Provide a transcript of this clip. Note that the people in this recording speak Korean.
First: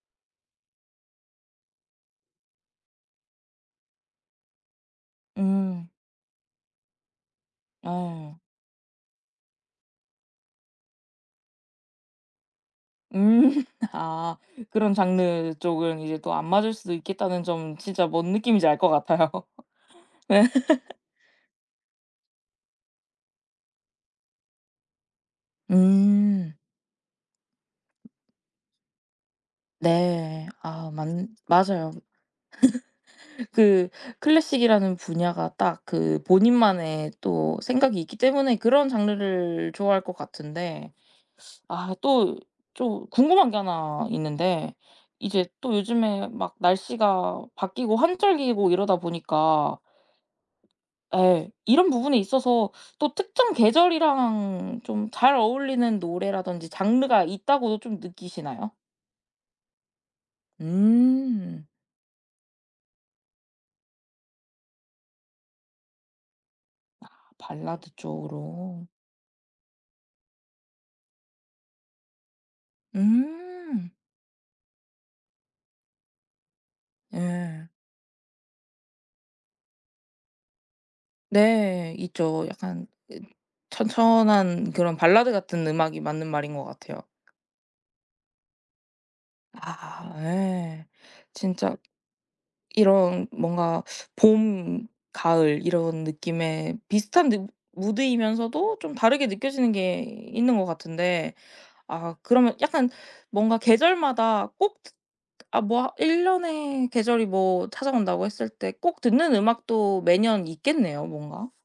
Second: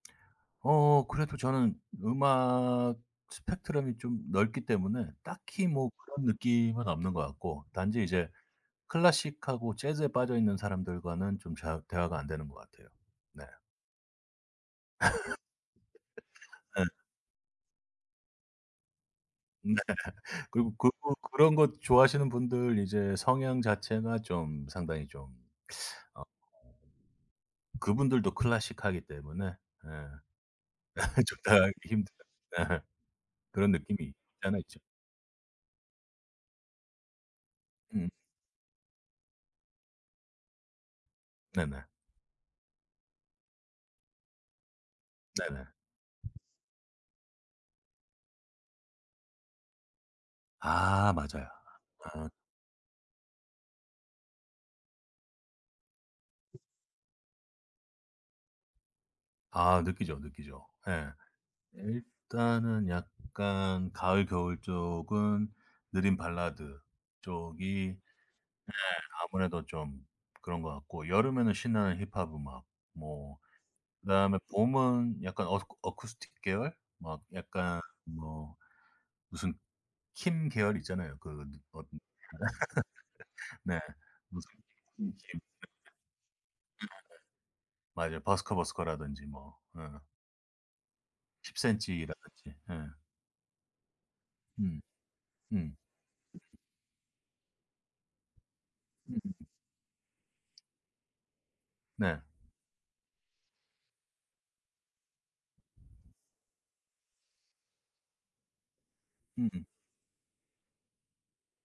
어 그래도 저는 음악 스펙트럼이 좀 넓기 때문에 딱히 뭐 음. 그런 느낌은 없는 것 같고 단지 이제 어. 클래식하고 재즈에 빠져있는 사람들과는 좀 잘 대화가 안 되는 것 같아요. 네. 음. 아 그런 장르 쪽은 이제 또 안 맞을 예. 수도 있겠다는 점은 진짜 뭔 느낌인지 알 것 같아요. 네. 네. 그리고 그 그런 거 좋아하시는 분들 이제 성향 자체나 좀 상당히 좀 어 어 음. 그분들도 클래식하기 때문에 예 네. 아 예 맞는 좀 다가가기 맞아요. 힘들어요. 네. 그런 그 느낌이 없잖아 있죠. 클래식이라는 분야가 딱 그 본인만의 또 생각이 음. 있기 때문에 그런 장르를 좋아할 것 같은데 네네. 아 또 좀 궁금한 게 하나 있는데 이제 네네. 또 요즘에 막 날씨가 바뀌고 환절기이고 이러다 보니까 아 맞아요. 예 이런 부분에 아. 있어서 또 특정 계절이랑 좀 잘 어울리는 노래라든지 장르가 있다고도 좀 느끼시나요? 아 느끼죠, 느끼죠. 예. 음. 일단은 약간 가을 겨울 쪽은 느린 발라드 아 쪽이 발라드 네 쪽으로. 아무래도 좀 그런 것 같고 여름에는 신나는 힙합 음악 뭐 음. 그다음에 봄은 약간 어스쿠 어쿠스틱 계열 뭐 예. 약간 뭐 무슨 퀸 계열이 있잖아요. 그 느 어 네 있죠. 약간 예 네. 무슨 천천한 그런 발라드 [unintelligible] 같은 음악이 맞는 말인 것 같아요. 맞아요. 버스커버스커라든지 뭐. 어. 아 예. 진짜 10cm라든지. 예. 이런 뭔가 음. 봄 가을 음. 이런 느낌에 비슷한 느 무드이면서도 좀 다르게 음음음. 느껴지는 게 있는 것 같은데, 아 네. 그러면 약간 뭔가 계절마다 꼭 듣 아 뭐 1 년에 계절이 뭐 찾아온다고 했을 때 꼭 듣는 음음음. 음악도 매년 있겠네요 뭔가.